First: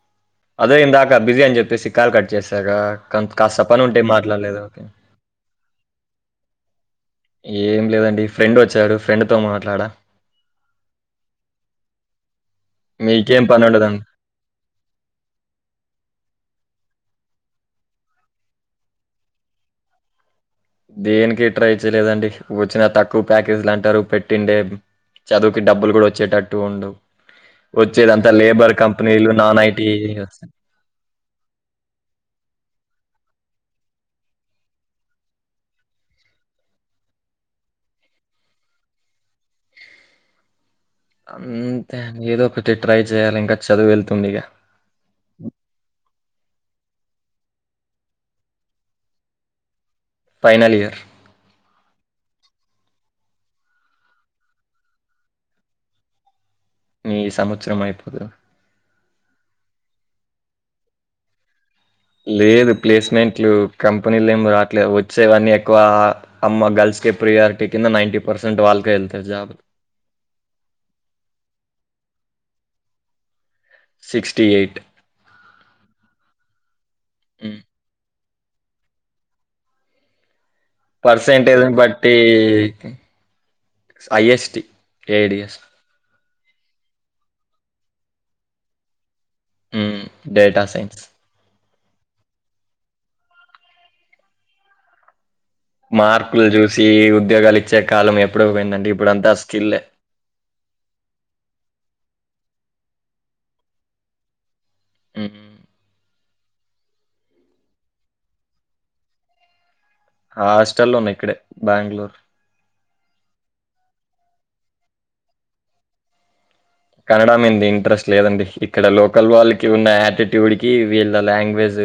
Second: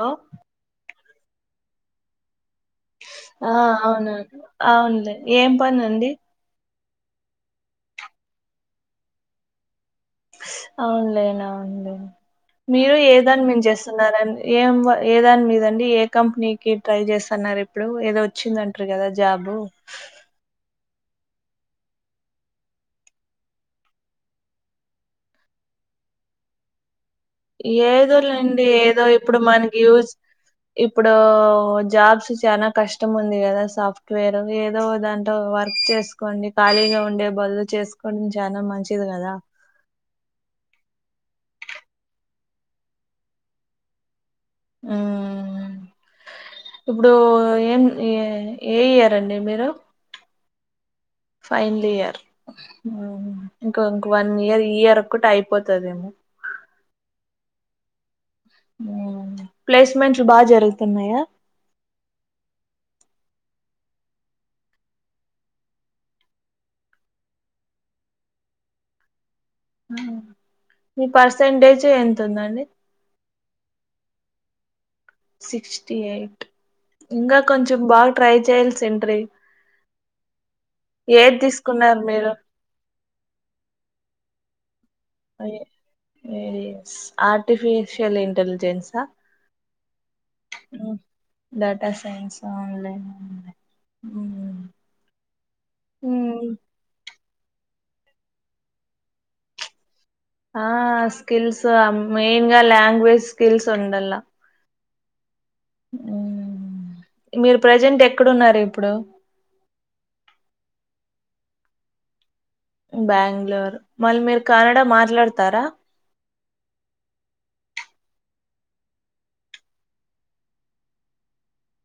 Hello అదే ఇందాకా busy అని చెప్పేసి కాల్ కట్ చేసాగా ఆ కాస్త పని ఉంటే అవును మాట్లాడలేదు ఓకే అవునులే ఏం పని అండి ఏం లేదండి ఫ్రెండ్ వోచ్చాడు ఫ్రెండ్తో మాట్లాడా అవునులేండి అవునులేండి మీరు మీకేం ఏదాని మీద పనుండదండి? చేస్తున్నారండి ఏం ఏ దాని మీదండి ఏ కంపెనీకి ట్రై చేస్తున్నారు ఇప్పుడు ఏదో వచ్చిందం టిరి గదా జాబు దేనికి ట్రై చేయలేదండి వచ్చిన తక్కువ ప్యాకేజీలు అంటారు పెట్టిండే చదువుకి డబ్బులు గూడా వచ్చేటట్టు ఉండు వచ్చేదంతా ఏదోలేండి లేబర్ ఏదో కంపెనీలు ఇప్పుడు నాన్ మనకి ఐటీ యూజ్ వస్ ఇప్పుడు జాబ్స్ చానా కష్టం ఉంది గదా సాఫ్ట్వేర్ ఏదో ఓ దాంట్లో వర్క్ చేస్ కోండి ఖాళీగా ఉండే బదులు చేసుకోవడం చాలా మంచిది గదా అంతే ఏదో ఒకటి ట్రై చేయాలి ఇంకా చదువు వెళ్తుంది ఇగా మ్మ్ ఇప్పుడు ఏం ఏ ఏ ఇయర్ అండి మీరు ఫైనల్ ఇయర్ ఫైనల్ ఇయర్ ఇంకా ఇంక వన్ ఇయర్ ఈ ఒక్కటి అయిపోతదేమో ఈ సంవత్సరం అయిపోతది మ్ ప్లేస్మెంట్లు బా జరుగుతున్నాయా లేదు ప్లేస్మెంట్లు కంపెనీలు ఏమి రాట్లే వచ్చేవన్నీ ఎక్కువ అమ్మ గర్ల్స్ కె ప్రియారిటీ కింద నైంటీ పర్సెట్ వాళ్ళకే వెళ్తాయి జాబ్ లు మీ పర్సెంటేజ్ ఎంతుందండి సిక్స్టీ ఎయిట్ సిక్స్టీ ఎయిట్ ఇంకా కొంచం బాగా ట్రై చేయల్సింట్రి పర్సెంటేజ్ని బట్టి మీరు ఐఎస్టి ఏడిఎస్ అవే ఐస్ ఆర్టిఫిషియల్ ఇంటెలిజెన్స్ ఆ డేటా మ్ సైన్స్ డాటా సైన్స్ ఆన్లైన్ ఉంది మ్ మార్కులు చూసి ఉద్యోగాలు ఇచ్చే కాలం ఎప్పుడో పోయిందండి ఇప్పుడుంతా స్కిల్లె ఆ స్కిల్స్ మెయిన్ గా లాంగ్వేజ్ స్కిల్స్ ఉండాల మ్ మీరు ప్రజెంట్ ఎక్కడున్నారు ఇప్పుడు హాస్టల్లో ఉన్నా ఇక్కడే బెంగళూరు బెంగళూరు మళ్ళీ మీరు కనడ మాట్లాడతారా కన్నడా మీద ఇంట్రెస్ట్ లేదండి ఇక్కడ లోకల్ వాళ్ళకి ఉన్న యాటిట్యూడ్ కి వీళ్ళ లాంగ్వేజ్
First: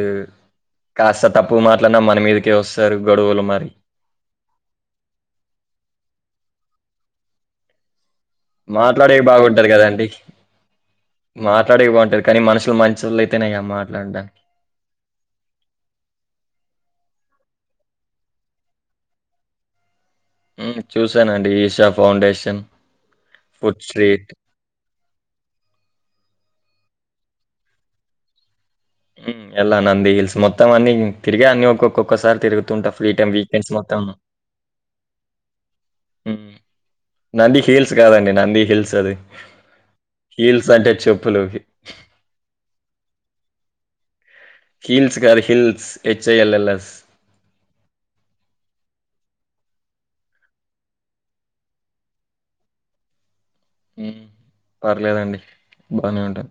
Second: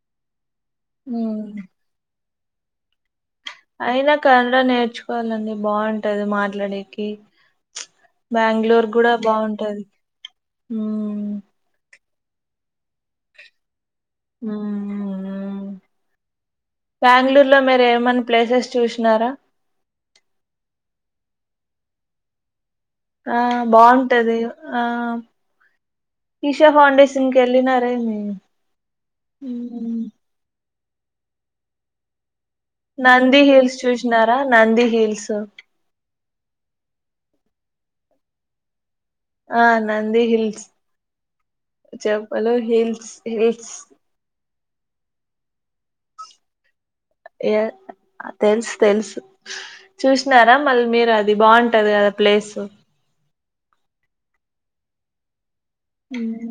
కాస్త తప్పుగా మాట్లడిన మన మీదకే వస్తారు గొడవలు మరి అయినా కన్నడా నేర్చుకోవాలండి బాగుంటది మాట్లాడేకి బెంగళూరు కూడా బాగుంటది మ్ మాట్లాడే బాగుంటారు కానీ మనుషులు మంచోల్లయితేనెగ మాట్లాడనికి మ్ మ్ మ్ బెంగళూరులో మీరు ఏమన్నా ప్లేసెస్ చూసినారా మ్ చూసానండి ఈషా ఫౌండేషన్ ఆ ఫుడ్ స్ట్రీట్ బావుంటది ఆ ఈషా ఫౌండేషన్కి వెళ్ళినారేమీ ఎల్లా నంది హిల్స్ మొత్తం అన్ని తిరిగా అన్ని ఒక్కో క్కోక్కసారి తిరుగు నంది హిల్స్ చూసినారా నంది హిల్స్ మ్ నంది హీల్స్ కాదండి నంది హిల్స్ అది ఆ హీల్స్ అంటే చెప్పులు చెప్పలు హిల్స్ హిల్స్ హీల్స్ కాదు హిల్స్ హేచ్ఐఎల్ఎల్ఎస్ ఏ తెల్సు తెలుసు చూసినారా మళ్ళీ మీరు అది బాంటది కదా ప్లేసు హ్మ్ పర్లేదండి బానే ఉంటది హ్మ్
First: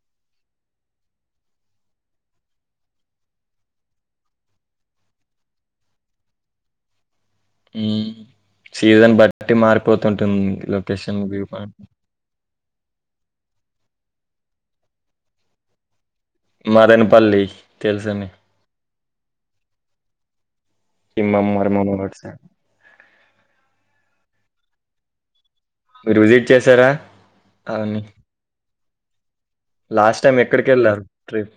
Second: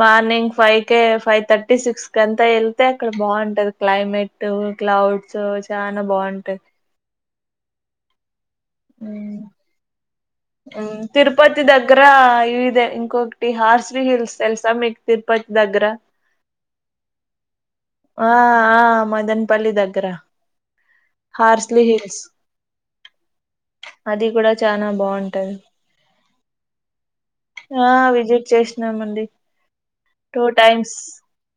మార్నింగ్ ఫైవ్ కే ఫైవ్ థర్టీ సిక్స్ క అంతా వెళ్తే అక్కడ బాగుంటది క్లైమేట్ టు క్లౌడ్స్ చానా బాగుంటది మ్ సీజన్ బట్టి మారిపోతుంటుంది లొకేషన్ వ్యూ పాయింట్ ఆ ఇదే ఇంకొకటి హార్సి హిల్స్ తెల్సా మీక్ తిరుపతి దగ్గర మదెన పల్లి ఆ ఆ మదన్పల్లి దగ్గర ఖమ్మం హార్స్లీ మరమం అటు హిల్స్ సైడ్. అది కూడా చానా బాగుంటది మీరు విజిట్ చేశారా ఆ అవన్నీ? విజిట్ చేసినామండి లాస్ట్ టైమ్ టూ ఎక్కడికి టైమ్స్ ఎళ్లారు ట్రిప్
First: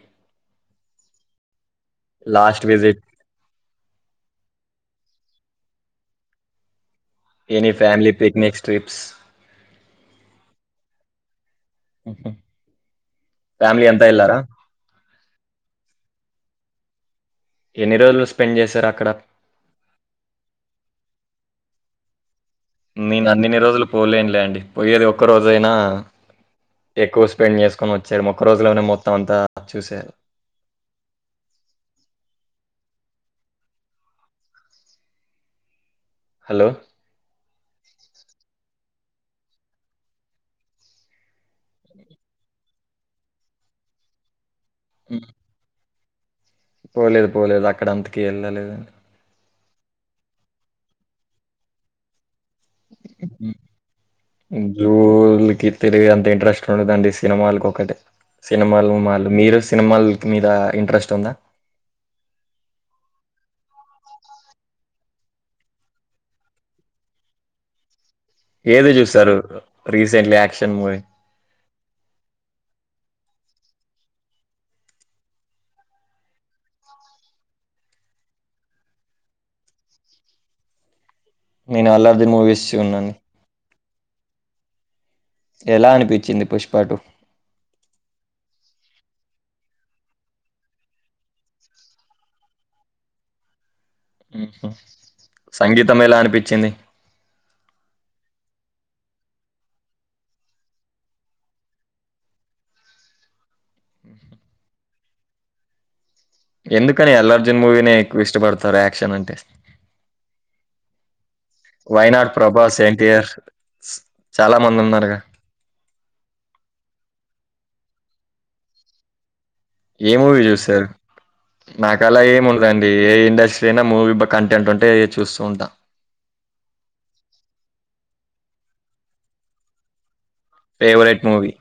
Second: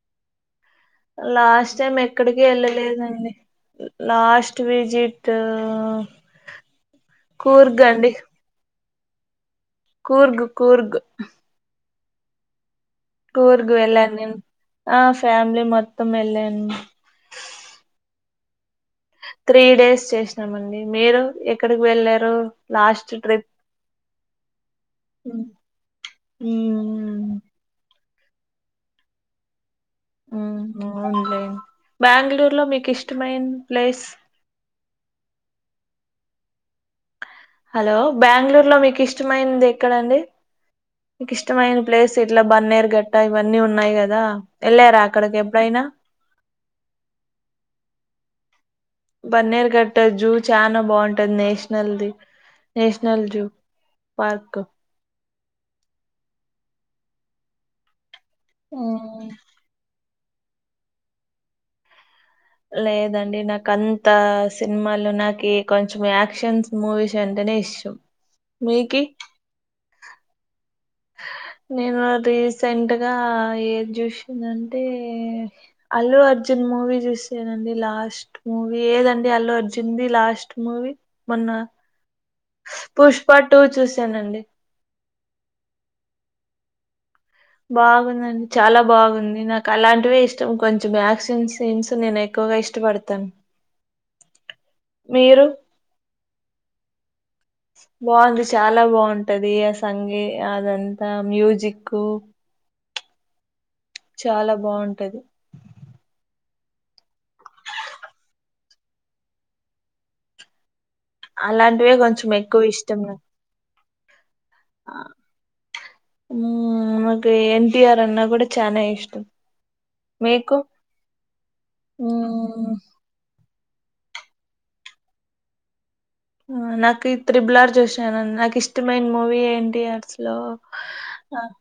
లాస్ట్ టైం ఎక్కడికీ లాస్ట్ విజిట్ ఎళ్ళలేదండి లాస్ట్ విజిట్ ఆ any family picnics trips Coorg Coorg ఉహు కూర్గు వెళ్ళాను నేను ఆ ఫ్యామిలీ మొత్తం వెళ్ళాను ఎన్ని రోజులు స్పెండ్ చేశారు అక్కడ. త్రీ డేస్ చేశినామండి మీరు ఎక్కడికి వెళ్ళారు. లాస్ట్ నేను ట్రిప్ అన్నిన్ని రోజులు పోలేనులే అండి పోయ్యేది ఒక్క రోజైనా ఎక్కువ స్పెండ్ చేస్ కొని వచ్చేయడం ఒక్క రోజులోనే మొత్తం అంతా చూశేయాలి ఊహు అవును లేండి బాంగళూరు లో మీకు ఇష్టమైన్ ప్లేస్. హలో హలో బాంగళూరులో మీకు ఇష్టమైంది ఎక్కడండి మీకు ఇష్టమైన ప్లేస్ ఇట్లా బన్నేరు గట్టా ఇవన్నీ ఉన్నాయి గదా ఎళ్ళారా హ్మ్. అక్కడికి ఎప్పుడైనా. పోలేదు పోలేదు అక్కడ అంతకీ ఎళ్ళలేద్ అండి బన్నేరు గట్టది జూ చానా బాగుంటది నేషనల్ది. నేషనల్ జూ పార్క్ జూలికి తిరిగే అంత ఇంట్రెస్ట్ ఉండదండి సినిమాలకు ఒకటే. సినిమాలు, మాళ్ళు మీరు సినిమాలకి మీదా ఇంట్రెస్ట్ ఉందా. లేదండి నాక్ అంతా సినిమాల్లో నాకీ కొంచెం యాక్షన్స్ మూవీస్ అంటనే ఇష్టం. ఏది మీకి చూశారు రీసెంట్లీ యాక్షన్ మూవీ. నేను అది రీసెంట్ గా ఏది చూశినంటే. అల్లు అర్జున్ మూవీ చూశానండి లాస్ట్ మూవీ ఏదండి అలు అర్జున్ది లాస్ట్ మూవీ మొన్న. నేను అల్లు అర్జున్ మూవీస్ చూన్నాను పుష్పా టూ చూశానండి ఎలా అనిపిచ్చింది పుష్పాటు బాగుందండి చాలా బాగుంది నాకు అలాంటివే ఇష్టం కొంచెం యాక్షన్ సీన్స్ నేను ఎక్ క్కువగా ఇష్టపడతాను ఊహు మీరు సంగీతం ఎలా అనిపిచ్చింది. బాగుంది చాలా బాగుంటదీ ఆ సంగీ అదంతా మ్యూజిక్కూ. చాలా బాగుంటది ఎందుకని అల్లు అర్జున్ మూవీనే ఎక్కువ ఇష్టపడతారు యాక్షన్ అంటే. అలాంటివే కొంచెం వైనాట్ ఎక్కువ ప్రభాస్ ఇష్టం నాక్ ఎన్టీఆర్ చాలా మంది ఆ. ఉన్నారుగా ఊ నాకు ఎన్ టీఆర్ అన్నా కూడా చానా ఇష్టం. ఏ మూవీ మీకు చూశారు నాకు అలా మ్మ్ ఏముండదండి ఏ ఇండస్ టైనా మూవీ బ కంటెంట్ ఉంటే అది చూస్తూ ఉంటా. ఆ నాకి త్రిబుల్ఆర్ చూశాను నాకు ఇష్టమైన మూవీ ఏంటి అసలో ఫేవరెట్ మూవీ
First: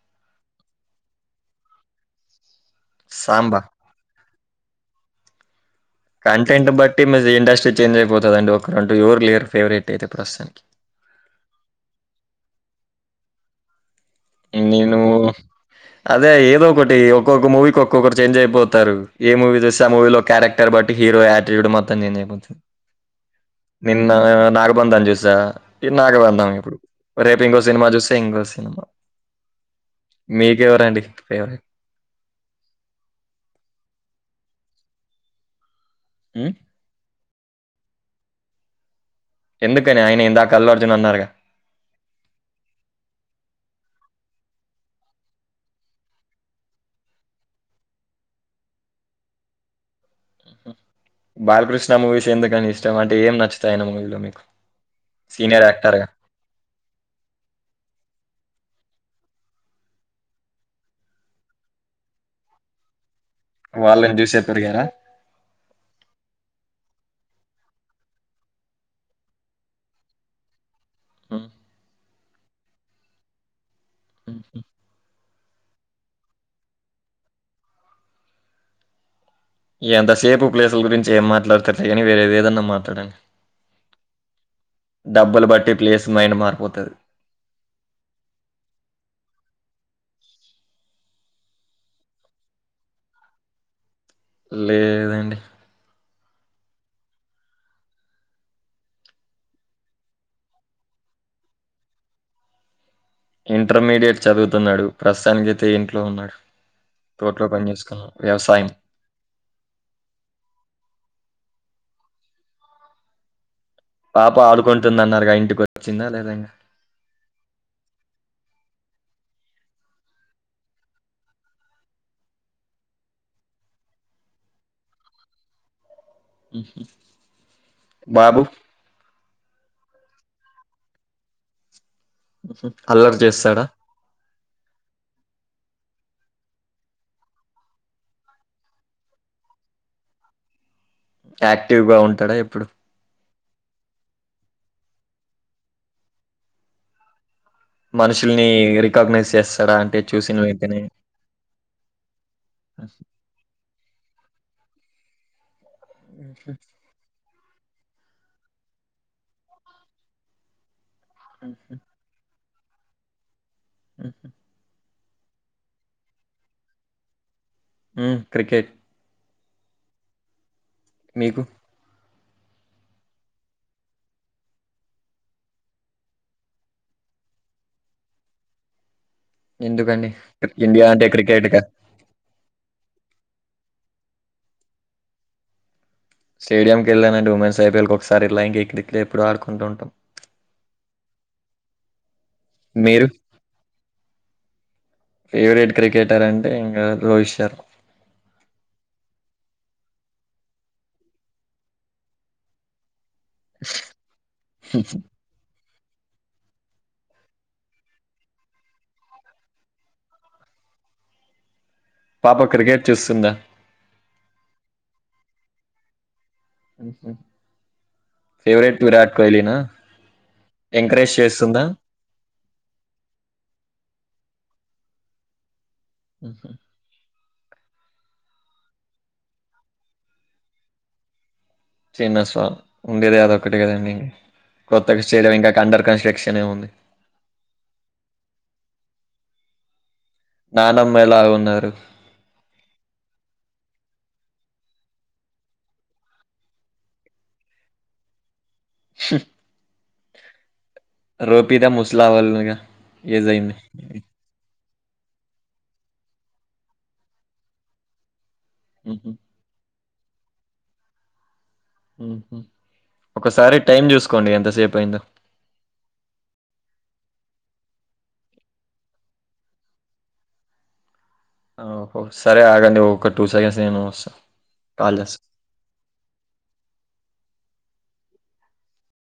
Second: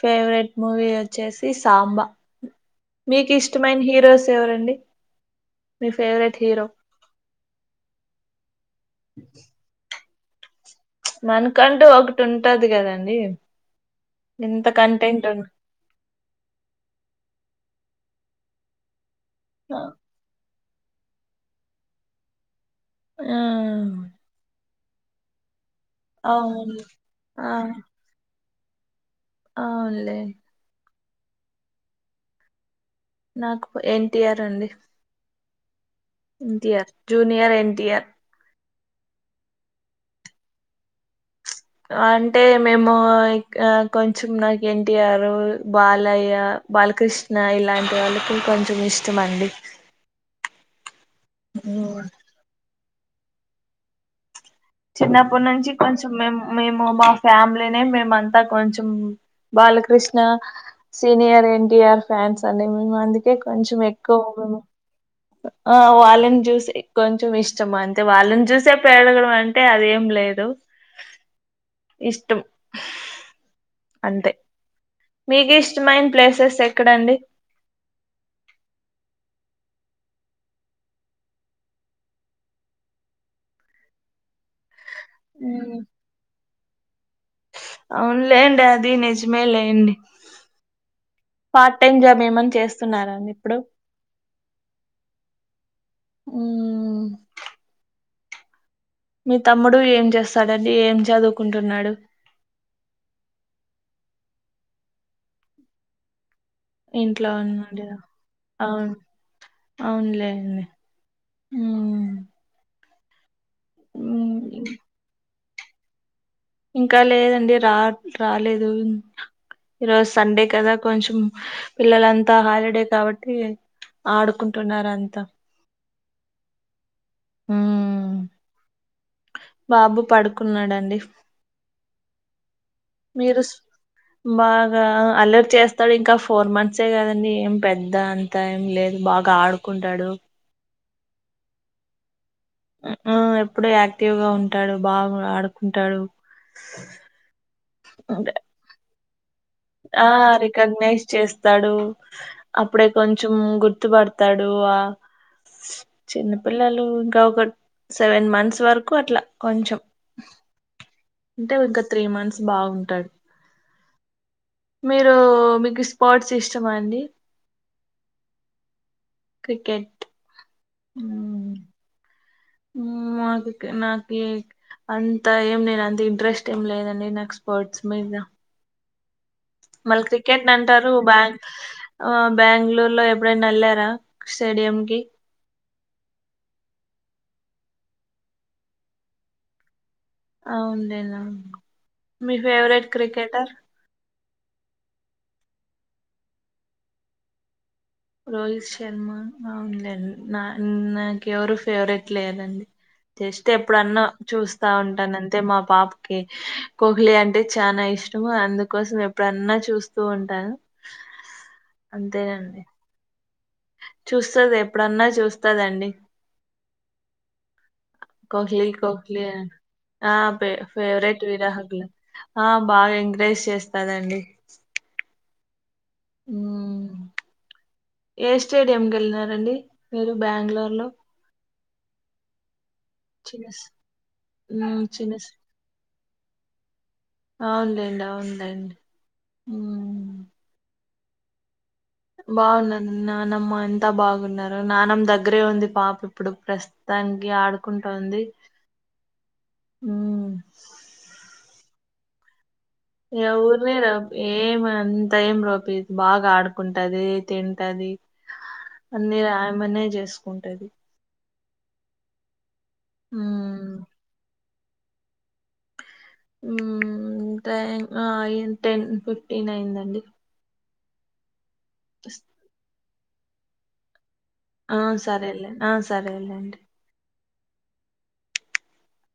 ఫేవరెట్ మూవీ వచ్చేసి సాంబా మీకు సాంబా ఇష్టమైన హీరోస్. ఎవరండి మీ ఫేవరెట్ హీరో కంటెంట్ ను బట్టి మజీ ఇండస్ట్రీ చేంజ్ అయిపోతది అండి ఒకరంటూ యెవర్ లేర్ ఫేవరెట్ అయితే ప్రస్తుతానికి. మనకంటూ ఒకటి ఉంటది కదండీ ఇంత నేను కంటెంట్ ఉండ్ అదే ఏదో ఒకటీ ఒక్కొక్క మూవీకి ఒక్కొక్కరు చేంజ్ అయిపోతారు ఏ మూవీ చూస్తే ఆ మూవీలో క్యారెక్. బట్ హీరో ఆటిట్యూడ్ మొత్తం చేంజ్ అయిపోది ఆ నిన్న నాగబాదం చూసా ఈ నాగబంధం అవును ఇప్పుడు రేపు ఇంకో సినిమా చూస్తే ఇంకో సినిమా ఆలేే మీకు ఎవరండి ఫేవరెట్ నాకు ఎన్టీఆర్ అండి హ్మ్ ఎన్ఆర్ జూనియర్ ఎన్టీటిఆర్ ఎందుకని ఆయన ఇందాక అల్లు అర్జున్ అన్నారుగా అంటే మేము కొంచెం నాకు ఎన్టీఆర్ బాలయ్య బాలకృష్ణ ఇలాంటి వాళ్ళకు కొంచెం ఇష్టమ అండి హూ బాలకృష్ణ ఉమ్. మూవీస్ ఎందుకని ఇష్టం అంటే ఏం నచ్చుతాయినీ మూవీలో మీకు చిన్నప్పటి సీనియర్ నుంచి యాక్టర్గా కొంచెం మేము మేము మా ఫ్యామిలీనే మేమంతా కొంచెం బాలకృష్ణ సీనియర్ ఎన్టీఆర్ ఫ్యాన్స్ అండి మేము అందుకే కొంచెం వాళ్ళని ఎక్కువ చూసే పెరిగారా? ఆ వాళ్ళని జ్యూసే కొంచెం ఇష్టం అంతే వాళ్ళని జ్యూసే పెడగడం అంటే అదేం లేదు ఉ ఇష్టం అంతే ఉమ్, మీకు ఇష్టమైన ప్లేసెస్ ఎక్కడండి ఎంతసేపు ప్లేసుల గురించి ఏం మాట్లాడతారులే కానీ వేరే ఏదన్నా మాట్లాడడి డబ్బులు బట్టి ప్లేస్ మైండ్ మారిపోతది అవునులేండి అది నిజమే లేండి పార్ట్ టైమ్ జాబ్ ఏమని చేస్తున్నారా అండి ఇప్పుడు లే లేదండి ఉమ్ మీ తమ్ముడు ఏం చేస్తాండి ఏం చదువుకుంటున్నాడు ఇంటర్మీడియట్ చదువుతున్నాడు ప్రస్తుతానికైతే ఇంట్లో ఉన్నాడు ఇంట్లో తోట్లో పని ఉన్నాడు చేసుకున్నాం వ్యవసాయం అవును లేండి ఉ పాప మ్మ్. ఆడుకుంటుందన్నారుగా ఇంటికి వచ్చిందా లేద ఇంకా ఇంకా లేదండి రా రాలేదు ఈరోజు సండే కదా కొంచెం పిల్లలంతా హాలిడే కాబట్టి ఆడుకుంటున్నార అంతా మ్మ్. బాబు బాబు పడుకున్నాడండి అల్లరి మీరు స్- చేస్తాడా బాగా అల్లరి చేస్తాడు ఇంకా ఫోర్ మంత్సే కదండి ఏం పెద్ద అంత ఏం లేదు బాగా ఆడుకుంటాడు యాక్టివ్ గా ఉంటాడా ఎప్పుడు ఆ ఎప్పుడ యాక్టివ్ గా ఉంటాడు బాగా ఆడుకుంటాడు మనుషుల్ని రికగ్నైజ్ చేస్త ఆ రికగ్నైజ్ చేస్తా స్తాడు, అప్పుడే కొంచెం గుర్తుపడతాడు ఆ చిన్నపిల్లలు ఇంకా ఒక సెవెన్ మంత్స్ వరకు అట్లా కొంచెం అంటే ఇంకా త్రీ మంత్స్. స్ బాగుంటది. ఉహ్ మీరు మీకు స్పోర్ట్స్ ఇష్టమా అండి? క్రికెట్. క్రికెట్. మీకు? మాకు నాకి అంత ఏం నేను అంత ఇంట్రెస్ట్ ఏం లేదండి నాకు స్పోర్ట్స్ మీద. మళ్ళి ఎందుకండి క్రికెట్ని ఇండియా అంటారు అంటే బా క్రికెట్ ఆ బ్యాంగళూర్లో ఎప్పుడైనా ఎళ్లారా స్టేడియంకి. స్టేడియంకి వెళ్ళానండి ఉమెన్స్ ఐపీల్ ఒకసారి ఎళ్ళా ఇంకా ఇకదికడే ఎప్పుడు ఆడుకుంటూ ఉంటాం. ఆవుండేనా, మీ ఫేవరెట్ మీరు క్రికెటర్. ఫేవరెట్ క్రికెటర్ అంటే ఇంగా రోహిత్ శర్మ. రోహిత్ శర్మ ఆవుండేనా నా నాకెవరు ఫేవరెట్ లేరండి. జస్ట్ ఎప్పుడన్నా చూస్తా ఉంటానం అంటే మా పాపకి కోహ్లీ అంటే చానా ఇష్టం అందుకోసం ఎప్పుడన్నా చూస్ తు ఉంటాను. పాప అంతేనండి క్రికెట్ చూస్తుందా? చూస్తది, ఎప్పుడన్నా చూస్తదండి. ఉహ్ కోహ్లీ కోహ్లీ అని ఆ ఫే ఎంకరేజ్ ఫేవరేట్ చేస్తుందా విరాహకుల ఆ బాగా ఎంకరేజ్ చేస్తాదండి. ఉహ్. మ్మ్ ఏ స్టేడియంకి ఎళ్ళినారండి మీరు బ్యాంగళూర్లో. చిన్నస్వామి ఉండేది చిన్న అదొక్కటి స్- కదండి. మ్మ్ కొత్తగా చిన్న స్- స్టేడియం ఇంకా అండర్ కన్స్ట్రక్షనే ఉంది. అవునులేండి, అవునులేండి. నానమ్మ ఎలాగ ఉన్నారు. బాగున్నారన్నా నానమ్మ అంత బాగున్నారు. నానమ్మ దగ్గరే ఉంది పాప ఇప్పుడు ప్రస్ తానికి ఆడుకుంటుంది. స హ్. రోపిత ముసల వాల్లుగా ఎ ఊర్ పోయినవు. ఏమి అంతా ఏం రోపియది బాగా ఆడుకుంటది, తింటది. మ్మ్. అన్నీ రాయమన్నే చేసుకుంటది. ఒకసారి ఉమ్ టైం చూసుకోండి ఎంతసేపు అయిందో. టైం ఆ అయిన్ టెన్ ఫిఫ్టీన్ అయిందండి. ఓహో సరే ఆగండి ఒక టూ సెకండ్స్ నేను వస్తా. ఆ కాల్ చేస్తా సరేలే ఆ సరేలెండి.